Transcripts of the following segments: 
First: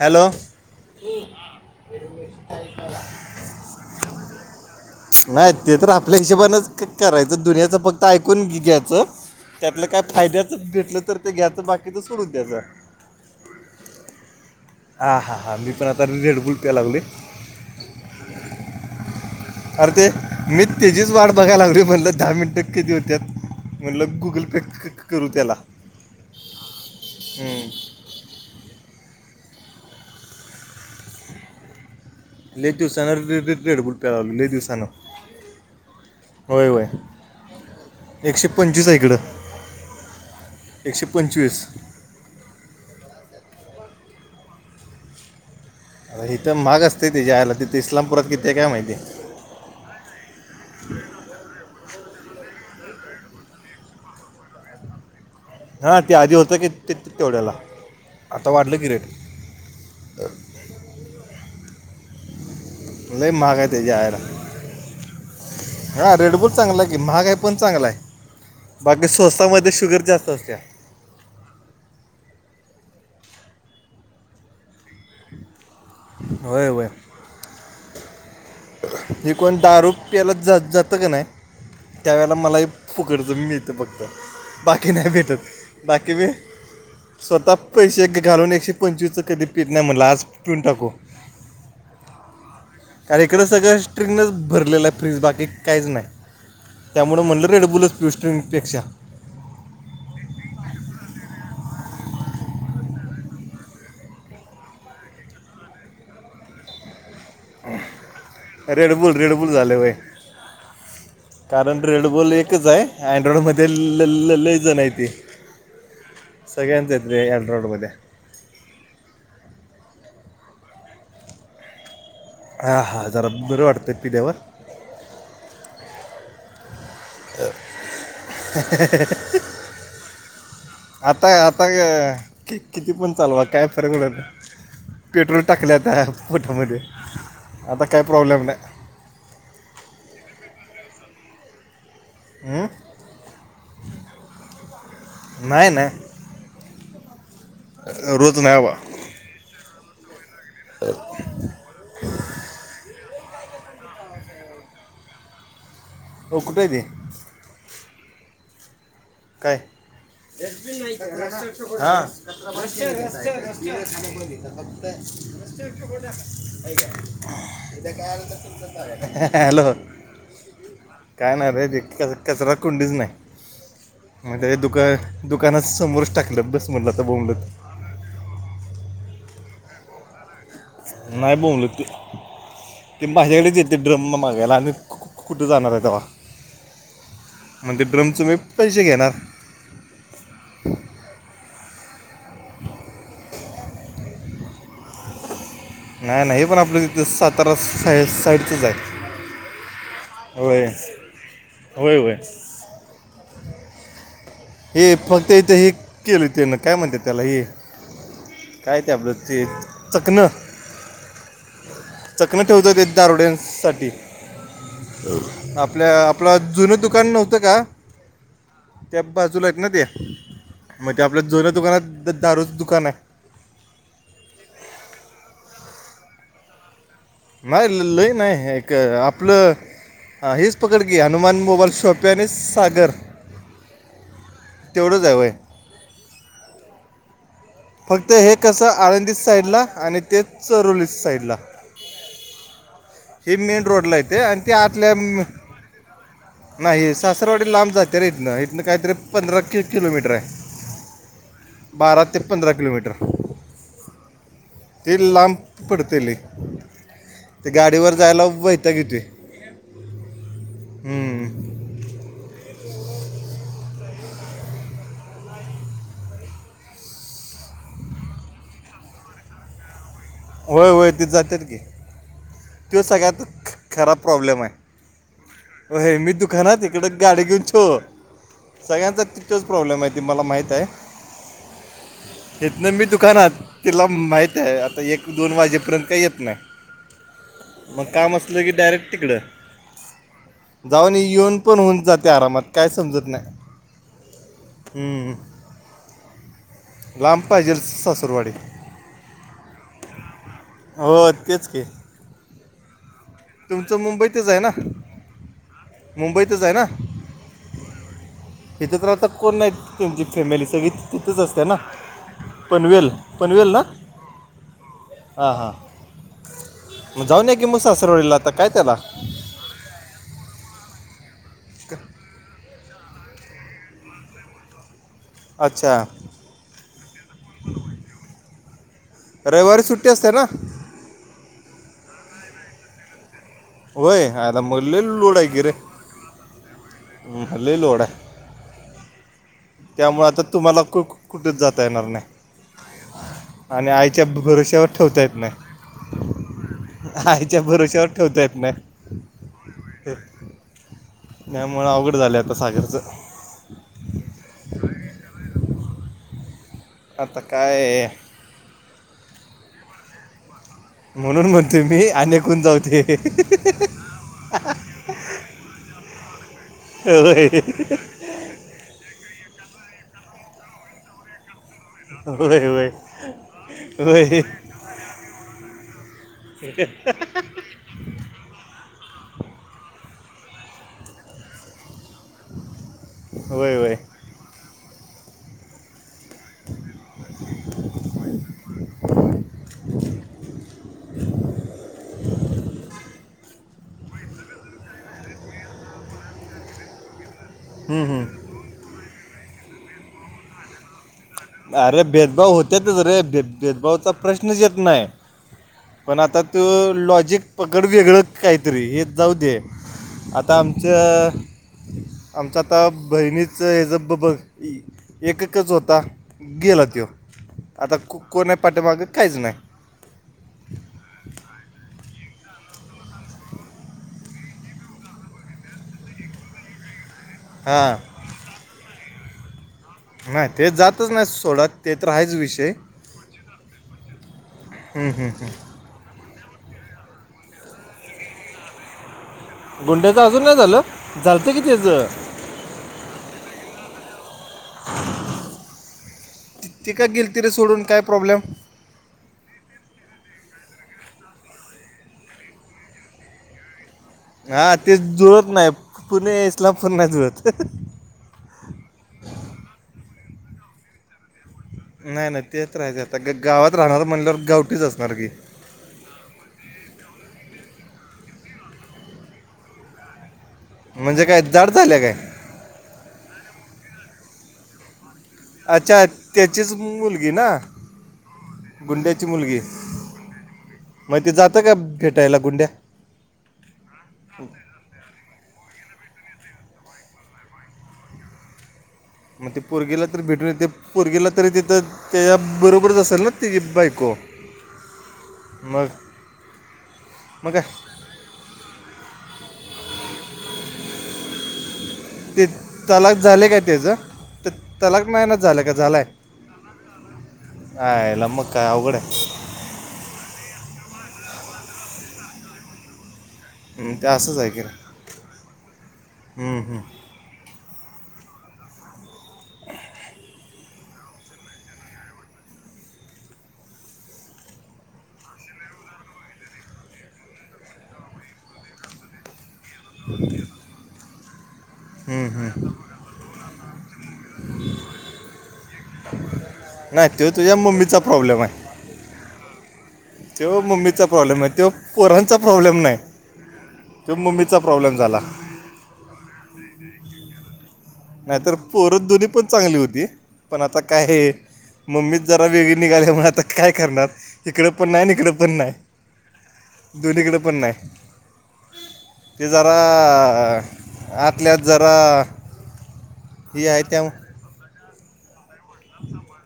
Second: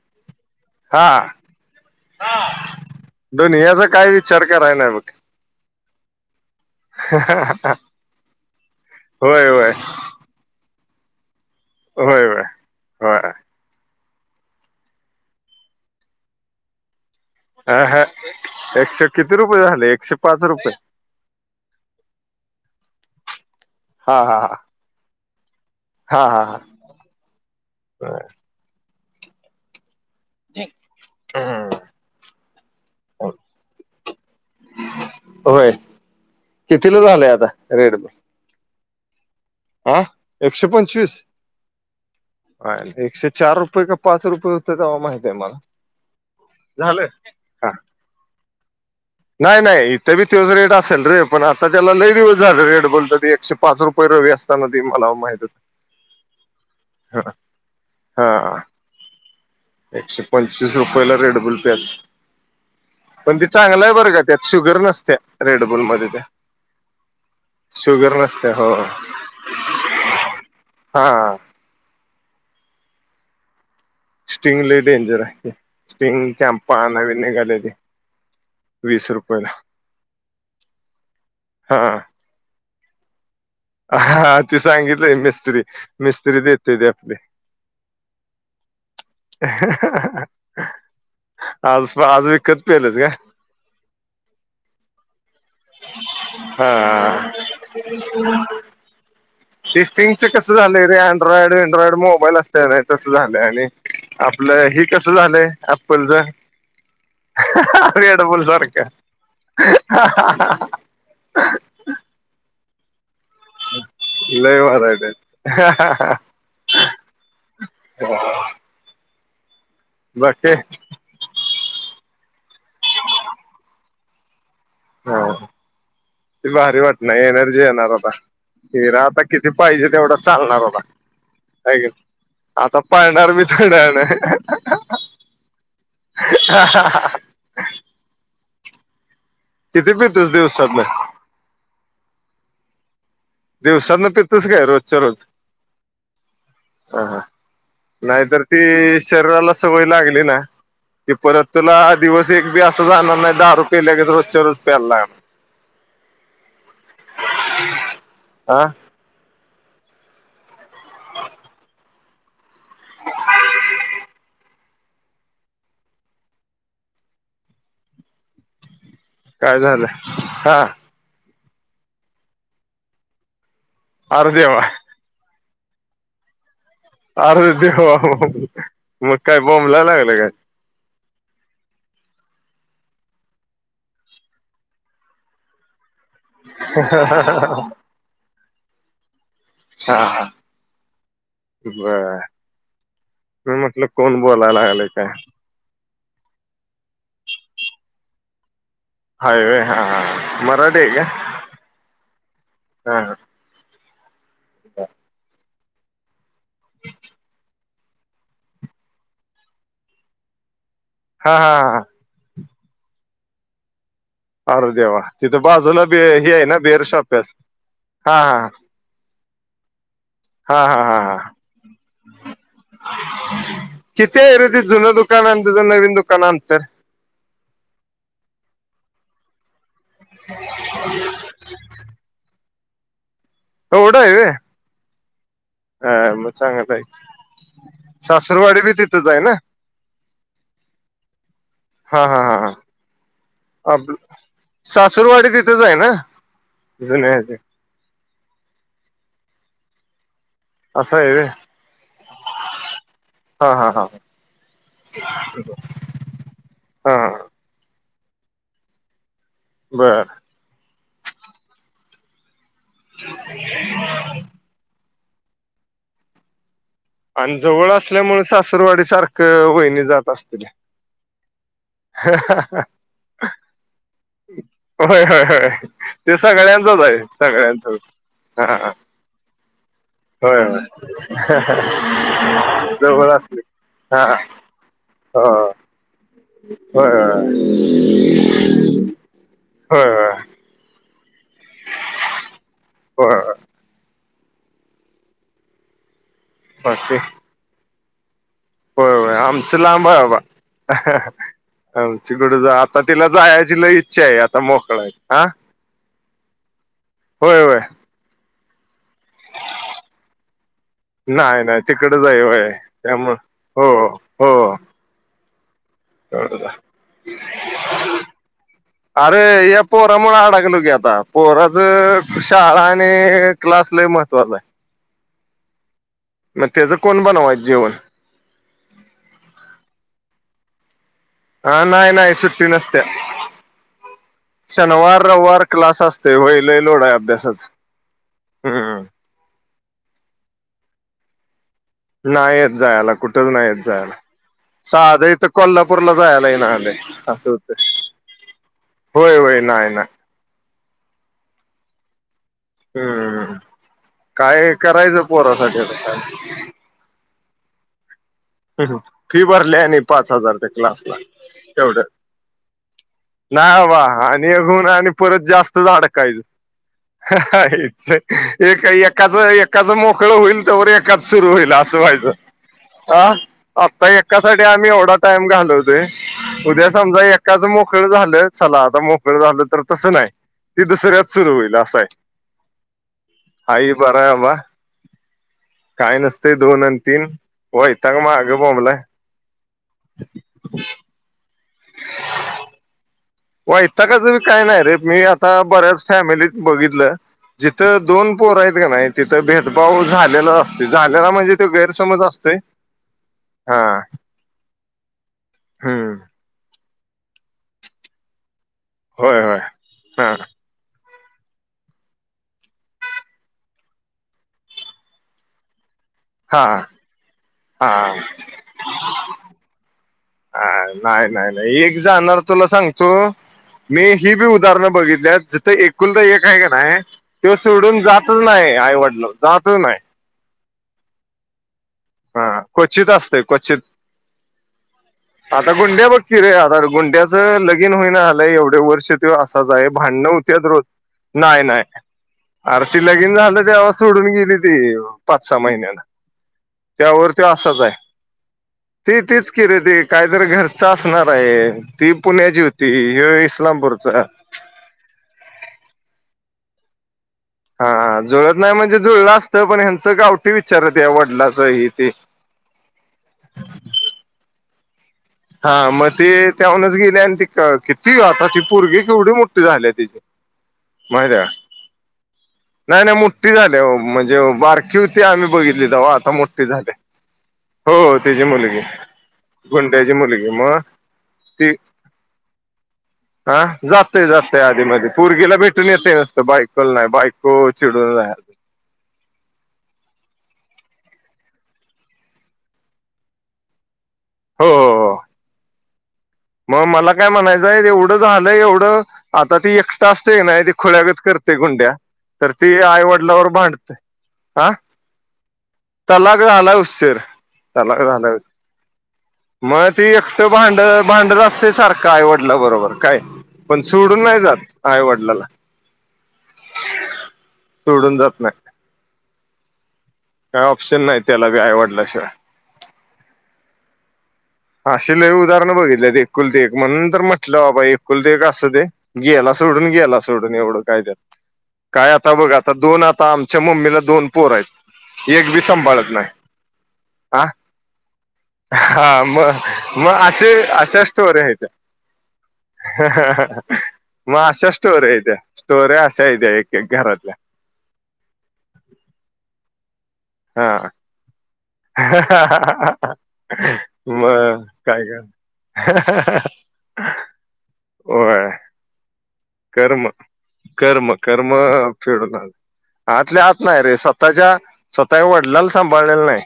Hello. हा दुनियाचा काय विचार कराय नाही बघ. नाही. ते तर आपल्या हिशेबनच करायचं दुनियाचं फक्त ऐकून घ्यायचं होय त्या होय आपल्या काय फायद्यात भेटलं तर ते घ्याच बा व्हय व्हय. व्हय. हा हा हा. मी पण आता रेड बुल प्या लागलोय. अ ह एकशे किती रुपये झाले एकशे पाच रुपये? तेच वाट बघा लागलोय म्हणलं दहा मिनिटं कधी होत्यात? म्हणल हा हा गुगल हा पे करू त्याला. हम्म. बरं. थँक लय दिवसान र रेडबुल प्या लागलोय दिवसान होय. कितीला झालंय आता रेड एकशे पंचवीस हाय इकडं. हा एकशे पंचवीस एकशे चार रुपये का पाच रुपये होते तेव्हा माहितय आहे मला अ हिथं माग झालं असते ते ज्यायला हा तिथे इस्लामपुरात कितीे काय माहिती नाही नाही. इथे बी त्योच रेट असेल रे पण आता त्याला लय दिवस झालं रेट बोलतो ते एकशे पाच रुपये असं नाते मला माहितच हा ते आधी होतं की ते तेवढ्याला, हा आता वाढलं की रेट. तस रुपयला रे डबल पेज लय महागा तेच्या काय का नाही त्यात शुगर नसत्या रेडबुल मध्ये हा त्या रेड बर चांगला आहे की महागा आहे पण चांगला आहे शुगर नसत्या हो बाकी स्वस्तामध्ये शुगर जास्त असत्या हा स्ट्रिंगले डेंजर आहे स्ट्रिंग होय कॅमप होय नवीन निघाले ते वीस हे रुपयाला कोण दारू पियला जातं का नाही हा त्यावेळे ला मला पुकडचं मिळत ते बघत हा ते बाकी नाही सांगितलंय भेटत मिस्त्री बाकी मी मिस्त्री देते ते आपले स्वतः पैसे घालून एकशे पंचवीसचं कधी पीट नाही म्हटलं आज पिटून टाकू आज आज पेलच का कार इकडं सगळं स्ट्रिंगनेच भरलेलं आहे फ्रीज बाकी काहीच नाही. त्यामुळे हा म्हणलं रेडबुलच पष्टपेक्षा सिस्टिंगचे कसं झालंय रे अँड्रॉइड वेनड्रॉइड मोबाईल असत नाही तसं झालं आणि आपलं हे कसं झालंय अप्पलच [unintelligible] अड पुोलसार का रेडबुल रेडबुल झालं [unintelligible] रेड बॉल एकच आहे अँड्रॉइड मध्ये ते लल लई लय व्हरायटी जणयती आहेत सगळ्यांच येत रे एड रोडमध्येध्ये बस हां हां जरा बरं वाटतते पिल्या वर हा ते भारी वाट नाही एनर्जी येणार आता हिरा आता किती पाहिजे तेवढं चालणार होता आता आता हाय की नाय आता किती पण पाळणार बी चालवा काय थोड्या वेळानं फरकणार पेट्रोल टाकल्यात आहे पोटामध्ये आता काय प्रॉब्लेम नाही किती पितोस दिवसातून हं दिवसात न पितोस काय काय रोजच्या रोज नाही ना ह ह रोज नाहीतर नाही ती बा शरीराला सवय लागली ना ते परत तुला दिवस एक बी असं जाणार नाही दारू पेल्या गे रोजच्या रोज प्यायला लागणार टोकतय ते हा काय हा [unintelligible] ते का काय [unintelligible] [unintelligible] काय हॅलो झालं हा काय ना रे जे कचरा कुंडीच नाही अरे म्ह देवा दुका दुकानाचं समोरच टाकलं बस म्हणलं आता बोंबलत अर्ज देव मग काय बॉम्बला लागलं काय नाहीय बोमलेते ते माझ्याकडेच येते ड्रम मागायला आणि कुठं जाणार आहे तेव्हा ह ह ह म्हण ते ड्रमच मी पैसे घेणार हां हां बर आहे मी म्हटलं कोण बोलायल आल काय नाही नाही पण आपलं सातारा सा साईडचच आहे हायवे हा होय मराठी आहे होय होय का हा हे फक्त इथ हे केलं त्यान काय म्हणते त्याला हे. काय ते आपलं ते चकणं हा हा हा हा चखणं ठेवतात दारुड्यांसाठी अर देेवा तिथं बाजूला ब हे आहे आपलं ना जुनं बिअर दुकान शॉपी आहे नव्हतं का हा. त्या बाजूला आहेत ना त्या हा हा मग हा ते आपल्या हा जुन्या दुकानात दारूच दुकान आहे. किती आहे रे ते जुनं दुकान तुझं नवीन दुकान अंतर? नाही ल लई नाही एक आपलं हेच पकड की हनुमान मोबाईल शॉप पॅनिस सागर एवढं आहे व्हय? तेवढंच हाय व्हयं. हा मग चांगल आहे. फक्त हे सासुरवाडी कसं बी तिथंच आळंदी आहे ना साईडला आणि ते चरोली साईडला. हा हा हा ह हे मेन आपली रोडला येते आणि ते आतल्या म- सासुरवाडी तिथेच आहे ना? नाही जुन्या ह्याचे सासरवाडी लांब जाते रे इथनं इथनं काहीतरी पंधरा किलोमीटर आहे. असं आहे व्हय? बारा ते पंधरा कलोमीटर. हा हा हा ती लांब पडतंय लय. हा हां गाडीवर जायला वैताग येतोय. बरं [unintelligible] आणि जवळ असल्यामुळे सासरवाडी सारख वहिनी जात असतील. व्हयं व्हयं तिथं जातेत कि [unintelligible] त्यो सगळ्यात खराब प्रॉब्लेम आहे होय होय होय हे मी ते दुकानात सगळ्यांचाच तिकडं आहे गाडी घेऊन छु. सगळ्यांचाच हा सगळ्यांचा त्योच प्रॉब्लेम आहे ते मला होय माहित होय आहे इथन मी जवळ दुकानात असले तिला हा माहीत आहे आता एक दोन वाजेपर्यंत काही येत नाही. हो होय मग काम असलं की डायरेक्ट तिकडं होय होय जाऊन येऊन पण होऊन जाते आरामात काय समजत होय नाही. हम्म लांब पाहिजेल सासुरवाडी हो आमचा लांब आहे बाबा हो तेच की आमची कुठं जात आता तिला जायची लई तुमचं इच्छा आहे मुंबईतच आता ना मोकळा हा मुंबईतच आहे ना? होय होय इथ तर आता कोण नाही त्यांची फॅमिली सगळी तिथच नाही असते ना नाही तिकडच आहे होय पनवेल त्यामुळं पनवेल ना हो हो हा हा जाऊन या की मग सासरवाडीला आता काय त्याला. अरे या पोरा मुळ अडकलो की आता पोराच शाळा आणि क्लास लय महत्वाचा आहे. अच्छा मग त्याचं कोण बनवायचं जेवण? रविवारी सुट्टी असते ना? हा नाही नाही सुट्टी नसते. होय आला मग लय शनिवार लोड आहे की रविवार रे क्लास असते होय लई लोढ आहे हम्म, अभ्यासाच. लय लोड आहे हम्म त्यामुळे आता तुम्हाला खूप नाही येत जायला कुठच नाही येत आणि जायला आईच्या भरोश्यावर ठेवता साध येत हिथं नाही कोल्हापूरला जायला येई ना झाले अस आईच्या होते भरोश्यावर ठेवता येत नाही होय होय नाही ना नाहीमुळ अवघड झालं आता सागरचं हम्म काय करायचं पोरासाठी आता काय. आता काय. ह फीवरर ल्याणे पाच हजार त. म्हणून म्हणतोय व मी अनेकून जाऊ दे नाही वा आणि अून आणि परत जास्त. त अड कायू. [inaudible] एकाच एकाच मोकळं होईल तरवर एकाच सुरू होईल अस. होय होय आता एका होय सा आम्ही एवढा टाइम घालवते उद्या समजा एकाच. मोकळ झालंय चला आता मोकळ झालं तर तसं नाही ती दुसऱ्यात सुरू होईल असं आहे. होय हाई हे होय बरं आहे बाबा. काय नसते दोन आणि तीन वैताग मागं. क बला. [unintelligible] वैताग चं काय नाही रे मी आता बऱ्याच फॅमिलीत बघितलं जिथं हम्म, दोन हम्म. पोर आहेत का नाही तिथं भेदभाव झालेला असते झालेला म्हणजे. तो अरे गैरसमज भेदभाव असतोय होतच रे भेद हा भेदभावचा प्रश्नच येत नाही हम्म पण आता. त लॉजिक पकड वेगळं काहीतरी हे जाऊ होय दे. होय हा आता आमच. आमचा आता बहिणीच ह ज ब बघ एककच होता. हा गेला तो आता हा कोणा पाटेमागे काहीच नाही. अ नाही नाही नाही एक जाणार तुला सांगतो. मी ही बी उदाहरणं बघितली जिथं एकूल तर एक आहे का नाही. तो हां सोडून जातच नाही आईवडल जातच नाही. नाही ते जातच नाही सोडत. ते तर आहेच हा विषय. क्वचित असतय क्वचित आता गुंड्या बघकीि रे आ गुंड्याचं लगीन होईन आलंय एवढे वर्ष त अस. आहे गुंड्याचं भांडण अजून नाही होतत झालं रोज झालं की नाही नाही. त्याचं आरती लगेन झालं तेव्हा सोडून गेली तेी पाच सहा महिन्याला. ती- ती काय गेल तिे सोडून काय प्रॉब्लेम तेी तेच कि र ते काहीतरी घरच असणार आहे ती पुण्याची होती हे इस्लामपूरचा हा ते जुळत नाही पुणे इस्लामपूर नाही जुळत हा जुळत नाही म्हणजे जुळलं असतं पण ह्यांचं गावठी विचारत या वडलाच नाही नाही तेच राहायचं आता गावात राहणार म्हणल्यावर गावटीच असणार की हा मग ते त्याहनच गेले आणि ती किती आता ती परगी केवढी मोठी झाली तची [inaudible] म्हणजे काय दट झाल्या काय नाही नाही मोठठी झाली म्हणजे बार किुती आम्ही बघितली अच्छा जावा आता मोठीे त्याचीच झाले मुलगी ना हो त्याची मुलगी गुंड्याची मुलगी गुंड्याची मुलगी मग ते जात का भेटायला गुंड्या ह हा जातय जातय आधीमध्ये परगीला भेटून येतय नसतं बायकोला नाही बायको चिडून जाला मग ते पोरगेला तर भेटून येते पुोरगेला तरी तिथं त्याच्या बरोबरच असेल ना तिचीी बायको हो हो हो मग मग मला काय म्हणायचंय तेवढं एढं झालं एवढं आता ती एकटा असते नाही ती खोळ्यागत करते गुंड्या ते तर ती तलाक झाले आईवडिलावर काय भांडते त्याचं तर हा तलाक नाही ना झालं तलाक झालाय उशीर हा तलाक झाला उशीर लमका अघडे मग ती एकटं भांड भांडत असते सारखं आहे वडला बरोबर काय पण हम्म, ते सोडून असंच नाही आहे की जात रे. आईवडलाला हम्म, हम्म, सोडून जात नाही काय ऑप्शन नाही त्याला बी आवडल्याशिवाय अशी लय उदाहरणं बघितली ते एकुल ते एक म्हण तर म्हटलं बाबा एकुल ते एक असं ते ग्यायला सोडून ग्यायला सोडून एवढं कायद्यात काय हम्म, आता बघ हम्म. आता दोन आता आम च्या मम्मीला दोन पोर आहेत एक बी सांभाळत नाही नाही तो हा तुझ्या मम्मीचा प्रॉब्लेम आहे हा मग मग असे तो अशा मम्मीचा प्रॉब्लेम स्टोर्या ह आहे त्या तो पोरांचा प्रॉब्लेम नाही तो मग मम्मीचा अशा प्रॉब्लेम स्टोर झाला येत्या स्टोर आहे अशा आहे्या एक घरातल्या नाहीतर पोरत दोन्ही पण चांगली होती पण आता हा काय मम्मीच जरा वेगळी निघाली म आता काय करणार मग इकडं पण काय नाही इकडं पण नाही कर दोन्हीकडे पण नाही होय ते जरा कर्म कर्म कर्म आतल्यात जरा फेडून आलं आतल्या आत हे नाही आहे रे त्या स्वतःच्या स्वतःच्या वडिलाला सांभाळलेला नाही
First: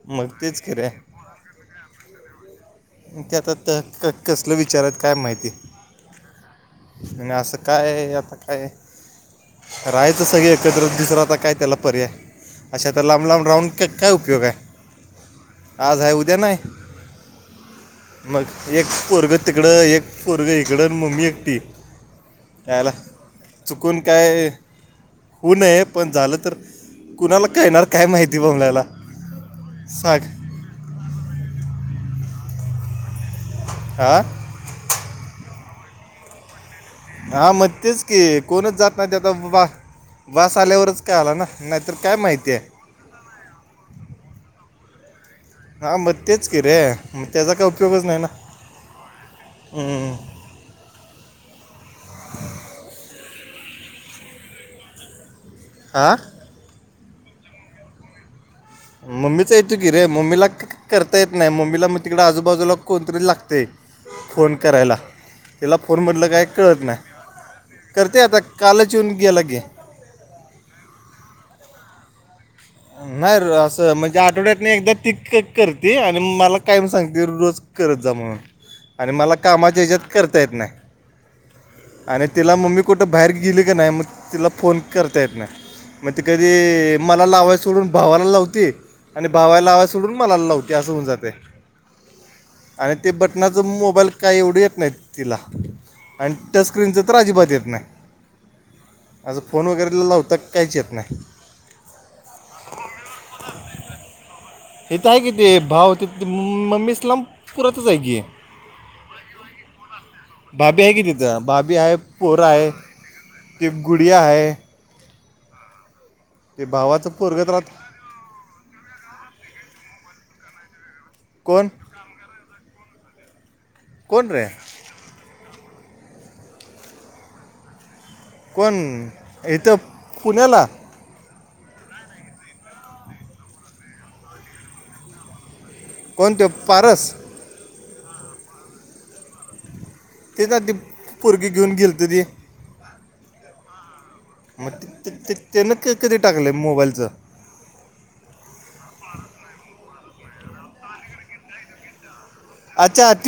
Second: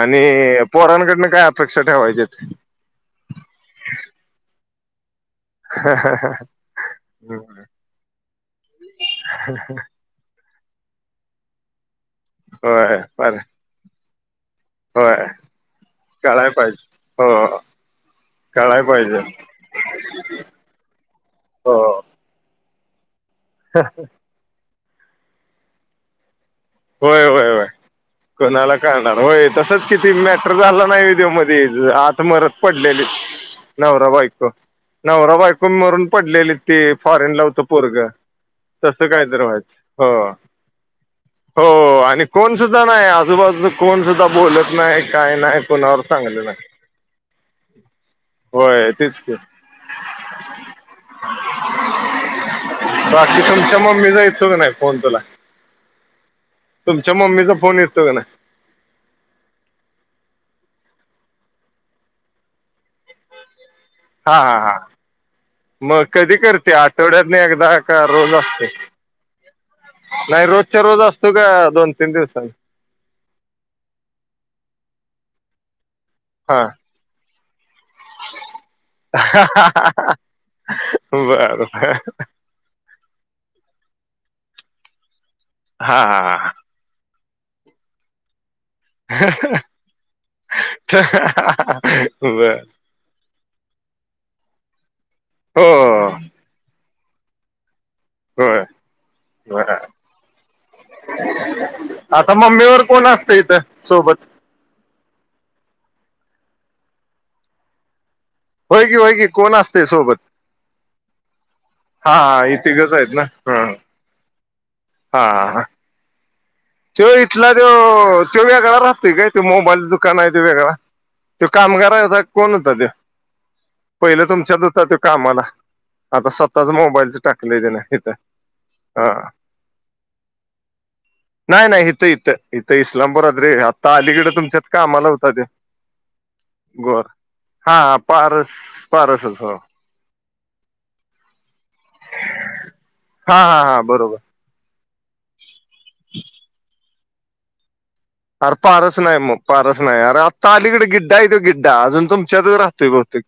आणि मग तेच खरं आहे पोरांकडनं काय अपेक्षा ठेवायची ते त्या आत त क कसलं विचार आहेत काय माहिती हा हा हा हा आणि असं काय आता काय हम हम राहायचं सगळे एकत्र दुसरं आता काय त्याला पर्याय अशा होय आता लांब फार लांब राहंड काय उपयोग आहे होय आज आहे उद्या कलाय नाही पाहिजे हो मग कळाय एक पाहिजे पोरगं तिकडं एक पोरगं इकडे मम्मी एकटी हो त्यायला चुकून काय होऊ नये पण झालं तर होय कुणाला होय होय कळणार काय माहिती कोणाला बमल्याला काणार होय तसच किती सांग मॅ झाला नाही विदओ मध्ये आत मरत पडलेले नवरा हा बायको नवरा बायकूम मरून पडलेली ते फॉरेन हा लावत मग पोरग तेच की तसं काय तर व्हायचं हो चाल्यावरच काय आला ना नाहीतर हो काय आणि माहिती कोण आहे सुद्धा नाही आजूबाजू कोण सुद्धा बोलत नाही काय नाही हा कोणावर मग चांगलं तेच के नाही रे मग त्याचा काय उपयोगच नाही ना होय तेच ख हम्म. बाकी तुमच्या मम्मी जा इ क नाही फोन तुला आ तुमच्या मम्मीचा फोन येतो का ना मम्मीच येतो की रे मम्मीला करता येत नाही मम्मीला मग तिकडे आजूबाजूला कोणतरी लागते हा फोन हा हा करायला त्याला मग फोनमधलं कधी काय करते कळत आठवड्यात एकदा नाही का करते रोज आता असते कालच येऊन ग्याला गे नाही रोजच्या रोज असतो का दोन तीन दिवसांनी नाही र असं म्हणजे आठवड्यात नाही एकदा तीख करते आणि मला हा काय म सांगते रोज करत जा म्हणून आणि मला कामाच्या ह्याच्यात करता येत नाही बर बर आणि तिला मम्मी कुठं बाहेर गेली का नाही मग तिला फोन करता येत ना हा मग ते कधी हा मला लावाय सोडून भावना लावते आणि भावाला आवाज सोडून मला लावते असं होऊन जाते बर आणि ते बटनाचां मोबाईल काय एवढे येत नाही तिला ह आणि टच स्क्रीनच तर, अजिबात येत नाही. होय असं फोन बर वगैरे लावता, काहीच येत नाही. आता मम्मीबर कोण, असतं इथं सोबत. हेथ आहे की ते भाव ते मम्मी सलाब पुरातच आहे की होय की होय की कोण असते सोबत भाभी आहे कि तिथं भाभी आहे हा हा पोरा हे आहे तिघच आहेत ना हा ते गुडया आहे हा, हा, ते तो भावाचं पोरगत इथला राहत तो तो वेगळा राहतोय ग, ते मोबाईल दुकान आहे ते वेगळा, तो कोण कामगारा होतका, कोण होता तो, पहिले कोण रे तुमच्यात होता तो, कामाला आता स्वतःच मोबाईलच टाकले, त्यान इथं. कोण? हा इथं, पुण्याला! नाही, नाही, इथं, इथं इथं इस्लामपुरात रे आत्ता अलीकडे, तुमच्यात कामला होत तो. कोण तो? गोर पारस, हा, हा पारस पारसच, हो. तेच ना ते पोरगी, घेऊन गेलत ते, हा, हा, हा बरोबर. मग, तेना कधी टाकले मोबाईलचं? अरे पारच नाही मग, पारस नाही अर आता अलीकडे गिड्डा, आहे तो गिड्डा, अजून तुमच्यातच राहतोय अच्छा ती बहुतेक.